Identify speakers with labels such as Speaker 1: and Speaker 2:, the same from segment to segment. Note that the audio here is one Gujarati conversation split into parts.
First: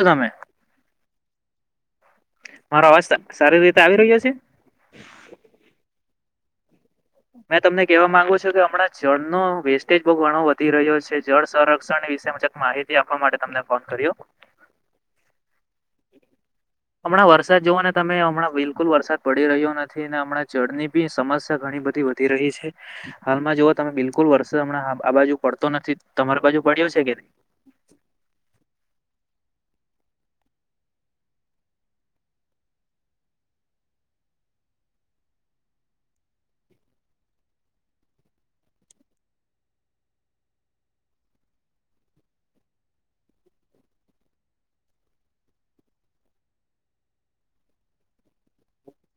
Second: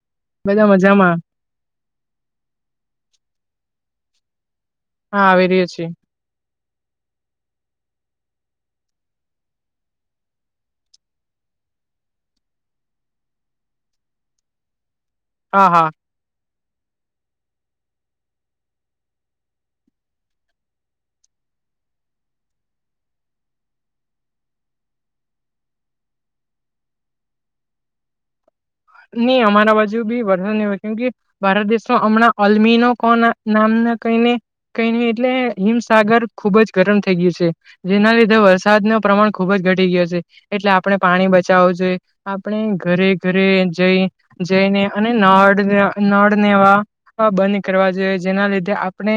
Speaker 1: તમે,
Speaker 2: બધા મજામાં
Speaker 1: મારો આવાજ ત સારી રીતે આવી રહ્યો છે?
Speaker 2: હા આવિ રહ્યો છે.
Speaker 1: મેં તમને કેવા માંગુ છું કે હમણાં જળનો વેસ્ટેજ બહુ ઘણો વધી રહ્યો છે, જળ સંરક્ષણ એ વિશય મુજક માહિતી આપવા માટે તમને ફોન કર્યો.
Speaker 2: હા હા.
Speaker 1: હમણાં વરસાદ જોવોને તમે હમણાં બિલકુલ વરસાદ પડી રહ્યો નથી ને હમણાં જડની બી સમસ્યા ઘણી બધી વઘી રહી છે, હાલમાં જોવો તમે બિલકુલ વરષો હમણા હા આ બાજુ પડતો નથી. તમાર બાજુ પડ્યું છે કે ની?
Speaker 2: ની અમારા બાજુ બી વર્ષ [unintelligible] ભારત દેશમાં અમણાં અલમીનોકોના નામ ના કઈને કઈ નહી એટલે હિમસાગર ખુબ જ ગરમ થઈ ગ્યું છે, જેના લીધે વરસાદ નુ પ્રમાણ ખુબ જ ઘટી ગયા છે, એટલે આપણે પાણી બચાવો જોઈએ. આપણે ઘરે ઘરે જઈ જઈને અને નળ નળને એવા બંધ કરવા જોઈએ જેના લીધે આપણે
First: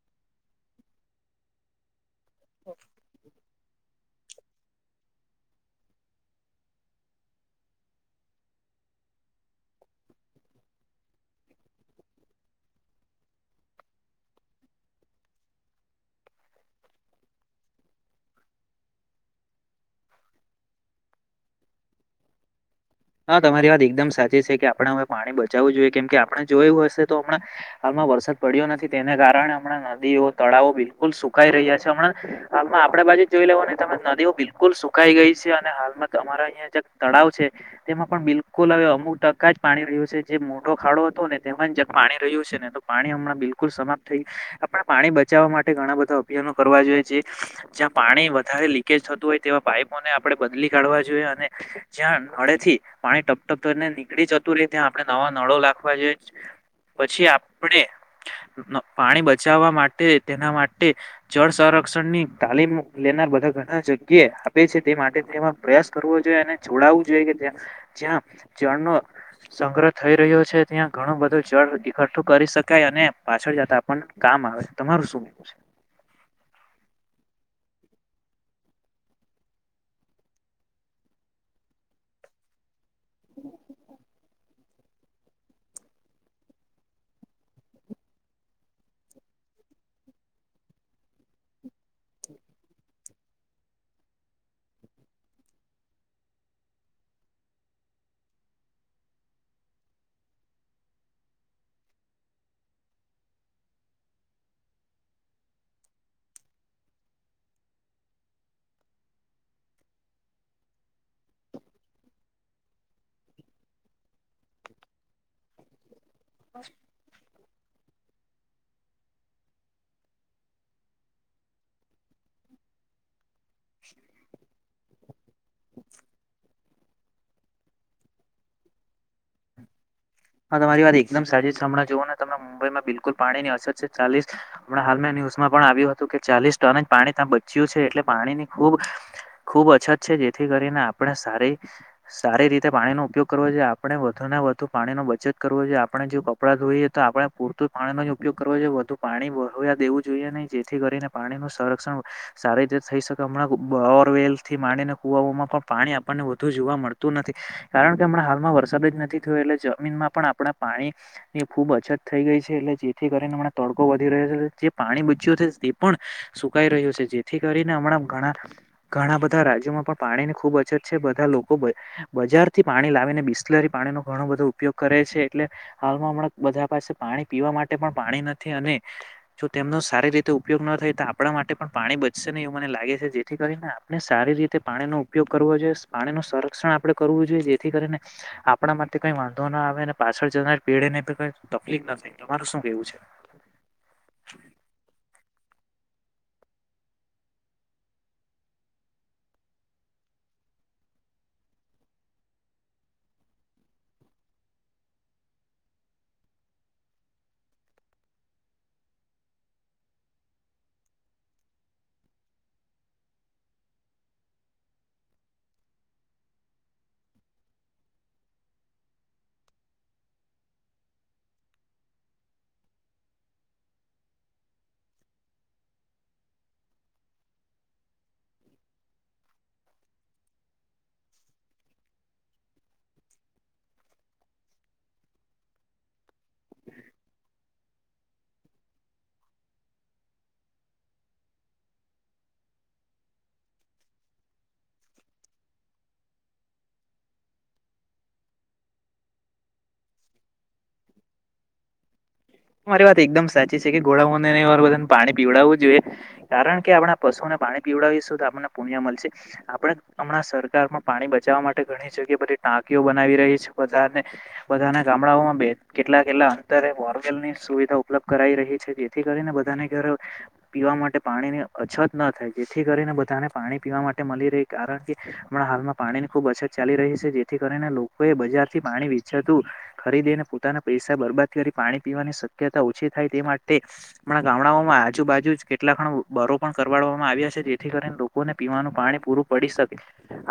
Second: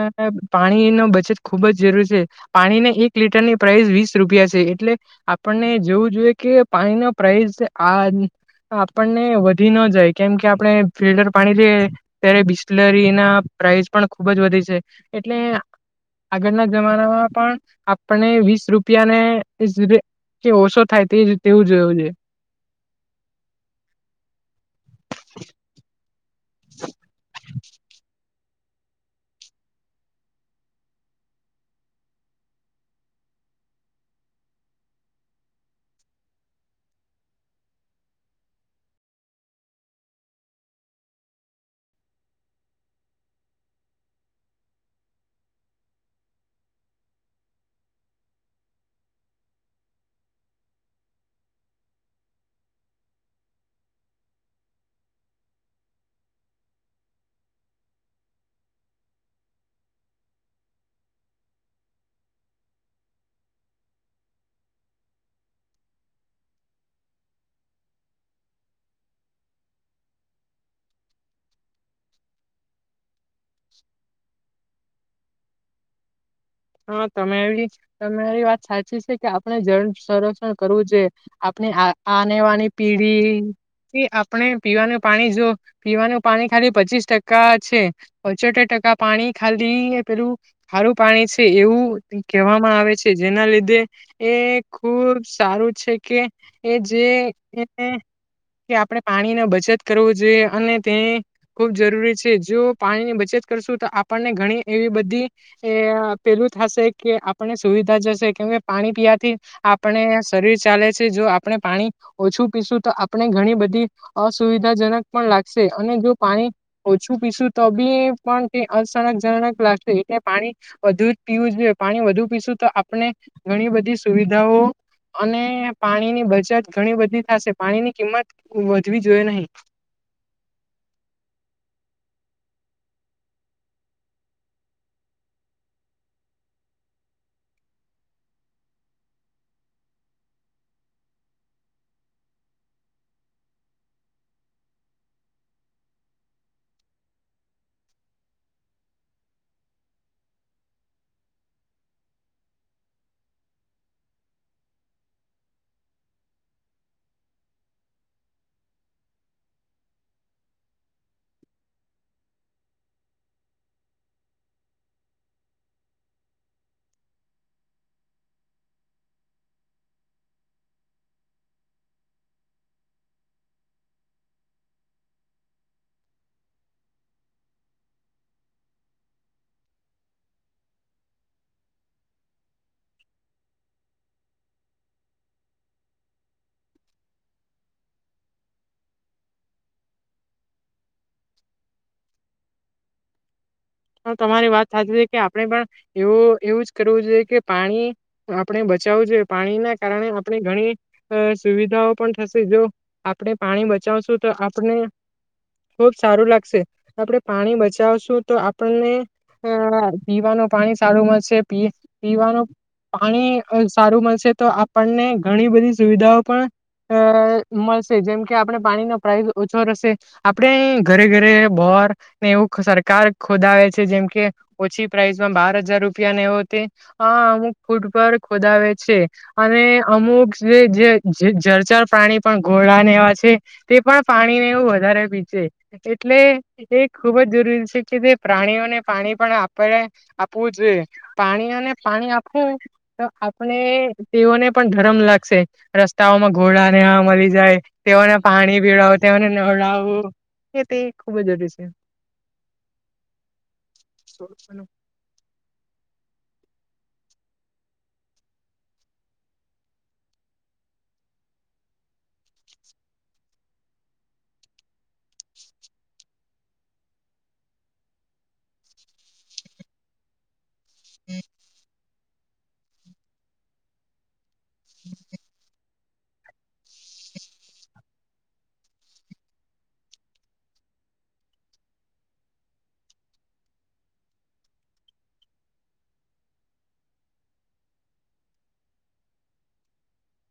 Speaker 2: અ પાણી નો બચત ખુબ જ જરૂર છે. પાણીન એક લીટરની પ્રાઇસ વીસ રૂપિયા છે, એટલે આપણને જોવું જોઈએ કે પાણીનો પ્રાઇસ આ આપણને વધી ન જાય કેમ કે આપણે ફિલ્ટર પાણી લઈએ ત્યારે બિસ્લરી ના પ્રાઇઝ પણ ખુબ જ વધે છે એટલે આગળના જમાનામાં પણ આપણને વીસ રૂપિયાને [unintelligible] કે ઓછો થાય તે તેવું જોવું જોયે.
Speaker 1: હા તમારી વાત એકદમ સાચી છે કે આપડ હવે પાણી બચાવું જોઈએ કેમ કે આપણે જોયું હશે તો હમણાં હાલમાં વરસાદ પડ્યો નથી તેને કારણે હમણાં નદીઓ, તળાવો બિલકુલ સુ કાઈ રહ્યા છે હમણાં. હાલમાં આપડા બાજુ જ જોઈ લેવો ને તમે નદીઓ બિલકુલ સુકાઈ ગઈ છે અને હાલમાં ત મારા અહિયાં જે તળાવ છે તેમાં પણ બિલકુલ હવે અમુક ટકા જ પાણી રહ્યું છે, જે મોટો ખાડો હતો ને તેમાં જ પાણી રહ્યું છે ને તો પાણી હમણાં બિલકુલ સમાપ્ત થઈ, આપણા પાણી બચાવવા માટે ઘણા બધા અભિયાનો કરવા જોઈએ જે જ્ યા પાણી વધારે લીકેજ થતું હોય તેવા પાઈપોને આપણે બદલી કાઢવા જોઈએ અને જ્યાં નળેથી પાણી ટપ ટપ થઇને નીકળી જતુ રે, ત્યાં આપડે નવા નળો લાખવા જોઈએ છ. પછી આપણે પાણી બચાવવા માટે તેના માટે જળ સં રક્ષણની તાલીમ લેનાર બધા ઘણા જગ્યાએ આપે છે તે માટે તેમાં પ્રયાસ કરવો જોઈએ અને જોડ પડાવવું જોએ કે ત્યા જ્યાં જળનો સંગ્રહ થઈ રહ્યો છે ત્યાં ઘણું બધું જળ ઈક્કટ્ટુ કરી શકાય અને પાછળ જતા પણ કામ આવે. તમારું શું કેવું છે?
Speaker 2: હા તમે એવી તમારી વાત સાચી છે કે આપણે જળ સંરક્ષણ કરવું જોઈએ. આપ અને આને વાની પીઢી એ આપણે પીવાનું પાણી જો પીવાનું પાણી ખાલી પચીસ ટકા છે, પચોતેર ટ- કા પાણી ખાલી પેલું ખારું પાણી છે એવું કહેવામાં આવે છે, જેના લીધે એ ખુબ સારું છે, કે એ જે કે આપણે પાણીની બચત કરવો જોઈએ અને તે ખૂબ જરૂરી છે, જો પાણીની બચત કરશું તો આપણને ઘણી એવી બધી એ પેલું થશે કે આપણે સુવિધા જશે કેમ કે પાણી પીવાથી આપણે શરીર ચાલે છે, જો તો આપણે પાણી ઓછું પીશું તો આપણે ઘણી બધી અસુવિધાજનક પણ લાગશે અને જો પાણી ઓછું પીશું તો બી પણ કઈ અસનકજનક લાગશે એટલે પાણી વધુ જ પીવું જ જોઈએ પાણી વધુ પીશું તો આપણે ઘણી બધી સુવિધાઓ અને પાણીની બચત ઘણી બધી થશે પાણીની કિંમત વધવી જોઈ નહી
Speaker 1: હા તમારી વાત એકદમ સાચી છે, હમણાં જુઓ ને તમે મુંબઈમાં બિલકુલ પાણીની અસર છે, ચાલીસ હમણાં હાલમાં ન્યુઝ પણ આવ્યું હતું કે ચાલીસ ટન જ પાણી ત્યાં બચ્યું છે, એટલે પાણીની ખૂબ ખૂબ અછત છે, જેથી કરીને આપણે સારી સારી રીતે પાણીનો ઉપયોગ કરવો જોઈએ આપણે વધુ ને વધુ પાણીનો બ ચત કરવો જોઈ આપણે જો કપડાં ધોઈએ તો આપણે પૂરત પાણીનો જ ઉપયોગ કરવો જોઈએ વધુ પાણી વહવયા દેવું જોઈએ નહી જેથી કરીને પાણીનું સંરક્ષણ સારી રીતે થઈ શકે હમણાં બોરવેલથી માંડીને કુવો પણ પાણી આપણને વધુ જોવા મળતું નથી કારણ કે હમણા હાલમાં વરસાદ જ નથી થયો એટલે જમીનમાં પણ આપણા પાણી ની ખૂબ અછત થઈ ગઈ છે, એટલે જેથી કરીને હમણા તડકો વધી રહ્યો છે, જે પાણી બચયુ છે, તે પણ સુકાઈ રહ્યો છે, જેથી કરીને હમણાં ઘણા ઘણા બધા રાજ્યોમાં પણ પા ણીની ખુબ અછત છે, બધા લોકો બજારથી પાણી લાવીને બિસ્લરી પાણીનો ઘણો બધો ઉપયોગ કરે છે, એટલે હાલમાં હમણાં બધા પાસે પાણી પીવા માટે પણ પાણી નથી અને જો તેમ નુ સારી રીતે ઉપયોગ ન થાય તો આપણા માટે પણ પાણી બચશે નહીં એવું મને લાગે છે, જેથી કરીને આપણે સારી રીતે પા ણીનો ઉપયોગ કરવો જોઈએ પાણીનું સંરક્ષણ આપડે કરવું જોઈએ જેથી કરીને આપણા માટે કઈ વાં ધો ના આવેને પાછળ જનાર પીઢે ને કઈ તકલીફ નથી તમારું શું કેવું છે?
Speaker 2: હ તમારી વાત સાચી છે, કે આપણે પણ એવું એવું જ કરવું જોઈએ કે પાણી આપણે બચાવું જોઈએ પાણીના કારણે આપણે ઘણી અ સુવિધાઓ પણ થશે જો આપણે પાણી બચાવશું તો આપણે ખુબ સારું લાગશે આપણેે પાણી બચાવશું તો આપણને આ પીવાનું પાણી સારું મળશે પી પીવાનું પાણી સારું મળશે તો આપણને ઘણી બધી સુવિધાઓ પણ અ મળશે જેમ કે આપણે પાણીનો પ્રાઇઝ ઓછો રહેશે આપણે ઘરે ઘરે બોરને એવું સરકાર ખોદાવે છે જેમકે ઓછી પ્રાઇસમાં બાર હજાર રૂપિયાને વુ તે આ અમુક ફૂડ પર ખોદાવે છે અને અમુક જે જર્જર પ્રાણી પણ ઘોડા ને એવા છે, તે પણ પાણી ને એવું વધારે પી છે એટલે એ ખુબ જ જરૂરી છે. તે પ્રાણીઓને પાણી પણ આપે આપવું જોઈએ પ્રાણીઓને પાણી આપવું તો આપણે તેઓને પણ ધરમ લાગશે રસ્તાઓમાં ઘોડા નેવા મળી જાય તેઓને પાણી પીડાવું તેઓને નડાવું એ તે ખુબ જ જરૂરી છે.
Speaker 1: તમારી વાત એકદમ સાચી છે, કે ઘોડાઓને નેવા બધા પાણી પીવડાવું જોઈએ કારણ કે આપણા પશુને પાણી પીવડાવી શુ આપને પુણિય મળશે આપણે હમણાં સરકાર પણ પાણી બચાવ બચાવા માટે ઘણી જગ્યા બધી ટાંકીઓ બનાવી રહી છે, બધાને બધાને ગામડાઓમાં બે કેટલા કેટલા અંતરે બોર એમની સુવિધા ઉપલબ્ધ કરાઈ રહી છે જેથી કરીને બધાને ઘરે પીવા માટે પાણીની અછત ન થાય જેથી કરીને બધાને પાણી પીવા માટે મળી રહે કારણ કે હમણાં હાલમાં પાણીની ખૂબ અછત ચાલી રહી છે, જેથી કરીને લોકોએ બજારથી પાણી વેચાતું ખરીદીને પોતાના પૈ સા બરબાદ કરી પાણી પીવાની શક્યતા ઓછી થાય તે માટે અમણા ગામડાઓમાં આજુબાજુ જ કેટલા ખણ બરો પણ કરવાડ આવ્યા છે જેથી કરીને લોકોને પીવાનું પાણી પૂરું પડી શકે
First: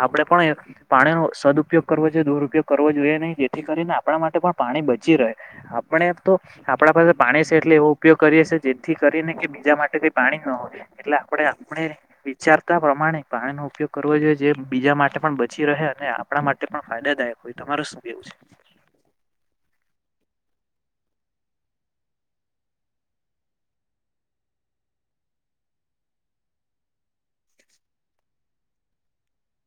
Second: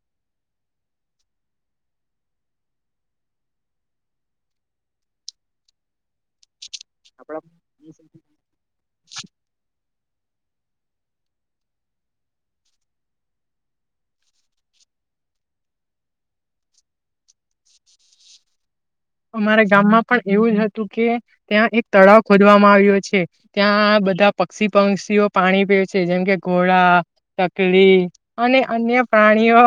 Speaker 1: આપણે પણ પાણી ન દુરપયોગ કરવો જોઈએ દુરપયોગ કરવો જોઈએ નહી જેથી કરીને આપણા માટે પણ પાણી બચી રહે આપણે તો આપણા પાસે પાણી છે એટલે એવો ઉપયોગ કરીએી જેથી કરીને કે બીજા માટે કઈ પાણી ન હોય એટલે આપણે આપણે વિચારતા પ્રમાણે પાણીનો ઉપયોગ કરવો જોઈએ જે બીજા માટે પણ બચી રહ આપણા માટે પણ ફાયદાદાયક હોય તમાર શું કેવું છે
Speaker 2: અમારા ગામમાં પણ એવું જ હતું કે ત્યાં એક તળાવ ખોદવામાં આવ્યો છે ત્યાં બધા પક્ષી પક્ષીઓ પાણી પી છે જેમ કે ઘોડા તકડી અને અન્ય પ્રાણીઓ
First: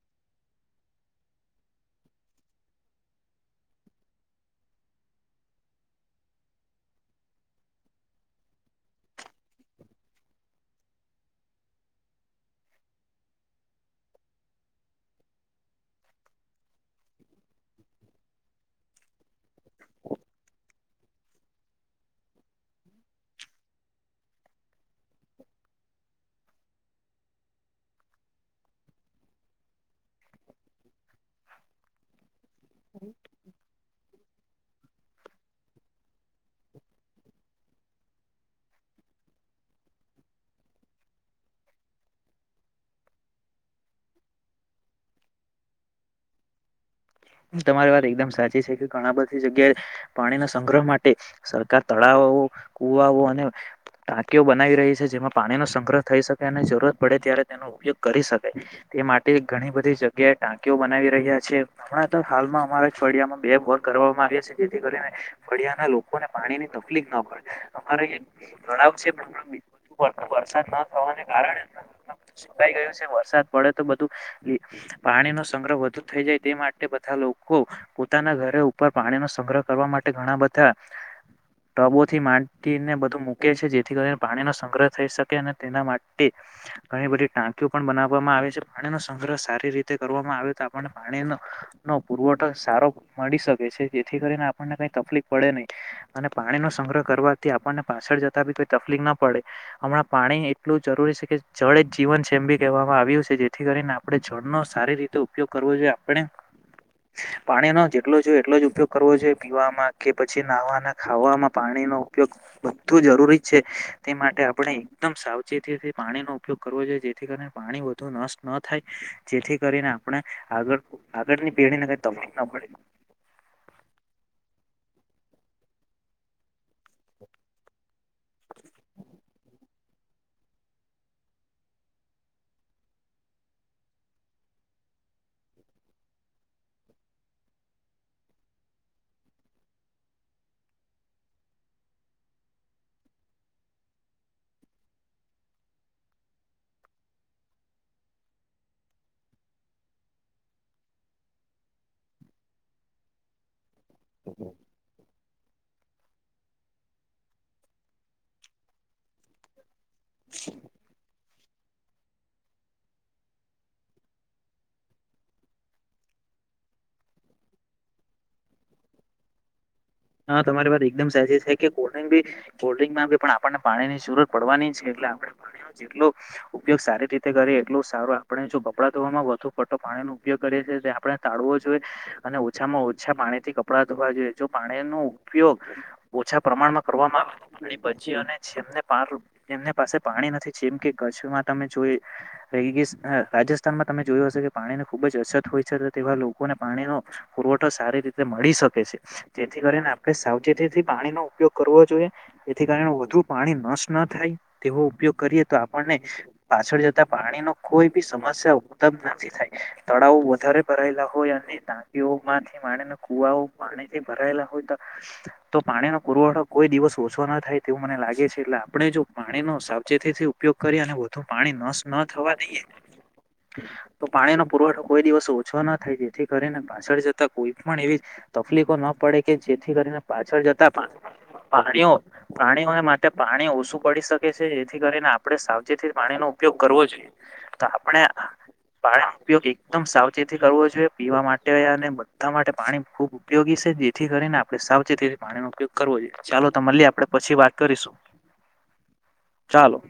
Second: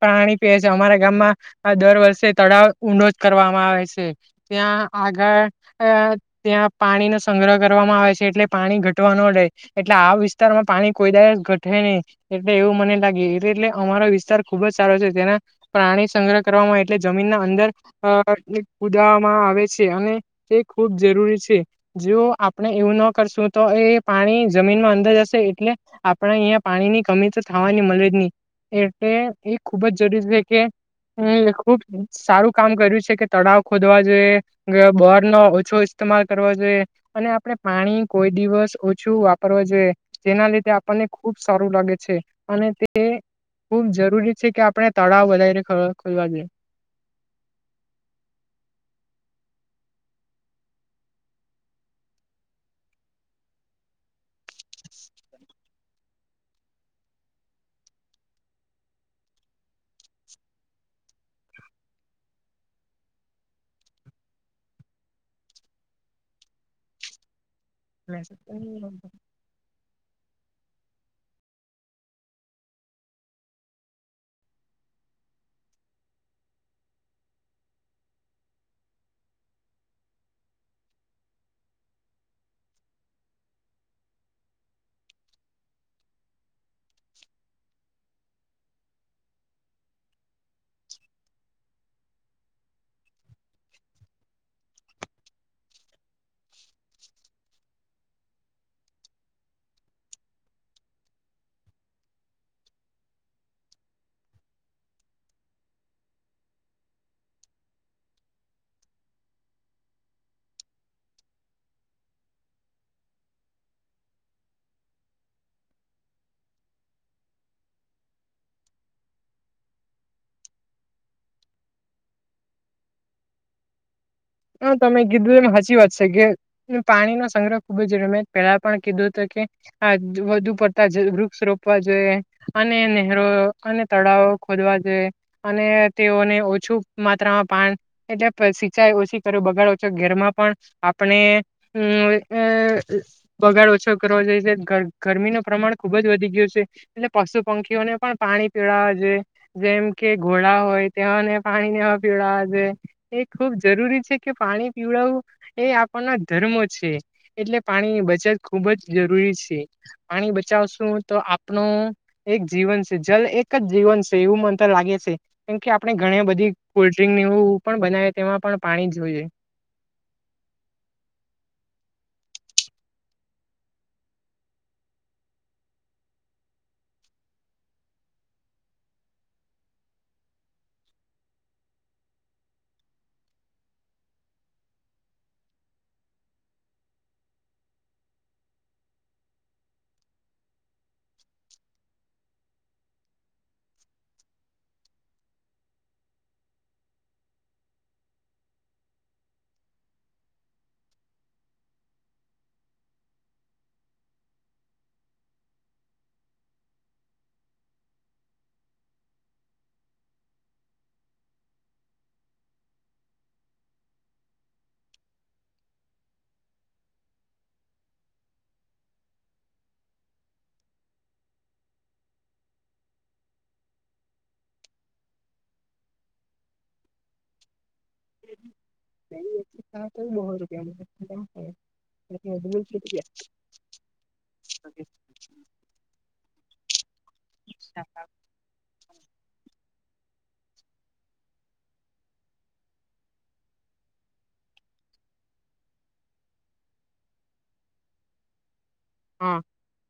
Speaker 2: પ્રણી પી છે અમારા ગામમાં દર વર્ષે તળાવ ઉનો કરવામાં આવે છે ત્યાં આગળ ત્યાં પાણીનો સંગ્રહ કરવા આવે છે એટલે પાણી ઘટવા ન રહેે એટલે આ વિસ્તારમાં પાણી કોઈદ ઘટે નહી એટલે એવું મને લાગ એટલે અમારો વિસ્તાર ખુબ જ સારો છે તેના પ્રાણી સંગ્રહ કરવામાં એટલે જમીનના અંદર અ કુદવામાં આવે છે અને તે ખૂબ જરૂરી છે જે આપણે એવું ન કરશું તો એ પાણી જમીનમાં અંદર જશે એટલે આપણે અહિયાય પાણી ની કમી તો થવાની મળ એટલે એ ખુબ જ જરૂરી છે કે ખબાર કામ કર્યું છે કે તળાવ ખોદવા જોઈએ બાર નો ઓછો ઇસ્તેમાલ કરવો જોઈએ અને આપડણે પાણી કોઈ દિવસ ઓછું વાપરવાએ જેના લીધે આપણને ખુબ સારું લાગે છે અને તે હુબ જરૂરી છે કે આપણે તળાવ વધારીને ખોલવા જોઈએ
Speaker 1: તમારી વાત એકદમ સાચી છે કે ઘણા બધી જગ્યાએ પાણીના સંગ્રહ માટે સરકાર તળાવ કુવાવો અને ટાંકીઓ બનાવી રહી છે જેમાં પાણીનોો સંગ્રહ થઈ શકે અને જરૂરત પડે ત્યારે તેનો ઉપયોગ કરી શકે એ માટે ઘણી બધી જગ્યાએ ટાંકીઓ બનાવી રહ્યા છે હમણાં તો હાલમાં અમારા જ ફળિયામાં બે વોર કરવામાં આવ્યા છે જેથી કરીને ફળિયા ના લોકોને પાણીની કલી પડે અમારેણાવ વરસાદ ન સવાને કારણ કાઈ ગયું છે વરસાદ પડે તો બધું પાણી નો સંગ્રહ વધુ થઈ જાય તે માટે માટે બધા લોકો પોતાના ઘરે ઉપર પાણીનો સંગ્રહ કરવા માટે ઘણા બધા ટબોથી માંડીને બધું મૂકે છે જેથી કરીને પાણીનોો સંગ્રહ થઈ શકે અને તેના માટે ઘણી બધી ટાંકીઓ પણ બનાવવામાં આવે છે પાણીનો સંગ્રહ સારી રીતે કરવામાં આવે તો આપણને પાણીનો ન પુરવઠો સારો મળી શકે છે જેથી કરીને આપણને કઈ તકલીફ પડે નહીિ અને પાણી ન સંગ્રહ કરવાથી આપણને પાછળ જતા બી તકલીફ ના પડે હમણાં પાણી એટલું જરૂરી છે કે જળ આપ જીવની કહેવામાં આવ્યું છે જેથી કરીને આપણે જળનોો સારી રીતે ઉપયોગ કરવો જોઈએ આપણે [inaudible] પાણીનોો જેટલો જો એટલો જ ઉપયોગ કરવો જોઈએ પીવામાં કે પછી નાહવાના ખાવામાં પાણીનોો ઉપયોગ બું જરૂરી છે તે માટે આપણે એકદમ સાવચેતીથી પાણીનોો ઉપયોગ કરવો જોઈએ જેથી પાણી વધુ નષ્ટ ન થાય જેથી કરીને આપણે આગળ આગળની પેઢીને કઈ તલીફ ના પડે
Speaker 2: હ તમે કીધું એમ હચ વાત છે કે પાણીનોો સંગ્રહ ખુબ જ રમે પેલા પણ કીધું તો કે આ વધુ પડતા વૃક્ષ રોપવા જોઈએ અને નરો અને તળાવો ખો તેઓને ઓછું માત્રામાં પા એટલે સિંચાઈ ઓછી બગાડ ઓછો ઘેરમાં પણ આપણે બગાડ ઓછો કરો ગરમી ન પ્રમાણ ખુબ જ વધી ગયું છે એટલે પશુ પંખીઓને પણ પાણી પીડાવા છે જેમ કે ઘોડા હોય તે્યાને પાણીને પીડવા જો એ ખુબ જરૂરી છે કે પાણી પીવડાવું એ આપણના ધર્મો છે એટલે પાણીની બચત ખુબ જ જરૂરી છે પાણી બચાવશું તો આપ એક જીવન છે જલ એક જ જીવન છે એવું મન તો લાગે છે કેમ કે આપણે ઘણી બધી કોલ્ડ્રિંક એવું પણ બનાવે તેમાં પણ પાણી જોઈએ
Speaker 1: હા તમારી વાત એકદમ સાચી છે કે કોલ્ડ્રિંક ભી કોલ્ડ્રિંક માં પણ આપણને પાણી ની જરૂરત પડવાની છે એ આપ પાણીનો જેટલો ઉપયોગ સારી રીતે કરીએ એટલો સારો આપણે જો બપડા દવામાં વધુ પટો ન ઉપયોગ કરીએ છે આપણે તાળવો જોઈએ અને ઓછામાં ઓછા પાણી થી કપડાં ધોવા જોઈએ પાણી ન ઉપયોગ ઓછા પ્રમાણમાં કરવામાં આવે પછી અને જેમને એની પાસે પાણી નથી જેમ કે કચ્છમાં તમે જો રાજસ્થાનમાં તમે જોયું હશે કે પાણીની ખુબ જ અછત હોય છે તો તેવા લોકોને પાણીનો પુરવઠો સારી રીતે મળી શકે છે જેથી કરીને આપણે સાવચેતીથી પાણીનોો ઉપયોગ કરવો જોઈએ જેથી કાર વધુ પાણી નષ્ટ ના થાય તેવો ઉપયોગ કરીએ તો આપણને પાછળ જતા પાણી ન કોઈ બી સમસ્યા ઉતમ નથી થાય તળાવ વધારે ભરાયેલા હોય અને દાંકીઓ માંથી માણેને કુવાઓ માણે ભરાયેલા હોય તો તો પાણીનો પુરવઠો કોઈ દિવસ ઓછો ના થાય તેવું મને લાગે છે એટલે આપણે પાણીનો સાવચેતીથી ઉપયોગ કરી અને વધુ પાણી ન ન થવા દઈએ તો પાણી નો પુરવઠો કોઈ દિવસ ઓછો ના થાય જેથી કરીને પાછ જતા કોઈ પણ એવી તલી ન પડે કે જેથી કરીને પાછળ જતા પ્રણીઓ પ્રાણીઓને માટે પાણી ઓછું પડી શકે છે જેથી કરીને આપણે સાવચેતી પાણીનો ઉપયોગ કરવો જોઈએ તો આપણે પાણીનો ઉપયોગ એકદમ સાવચેતી કરવો જોઈએ પીવા માટે અને બધા માટે પાણી ખુબ ઉપયોગી છે જેથી કરીને આપડણે સાવચેતી પાણીનોો ઉપયોગ કરવો જોઈએ ચાલો તો મળીએ આપડે પછી વાત કરીશું
Speaker 2: હા
Speaker 1: ચાલો [unintelligible]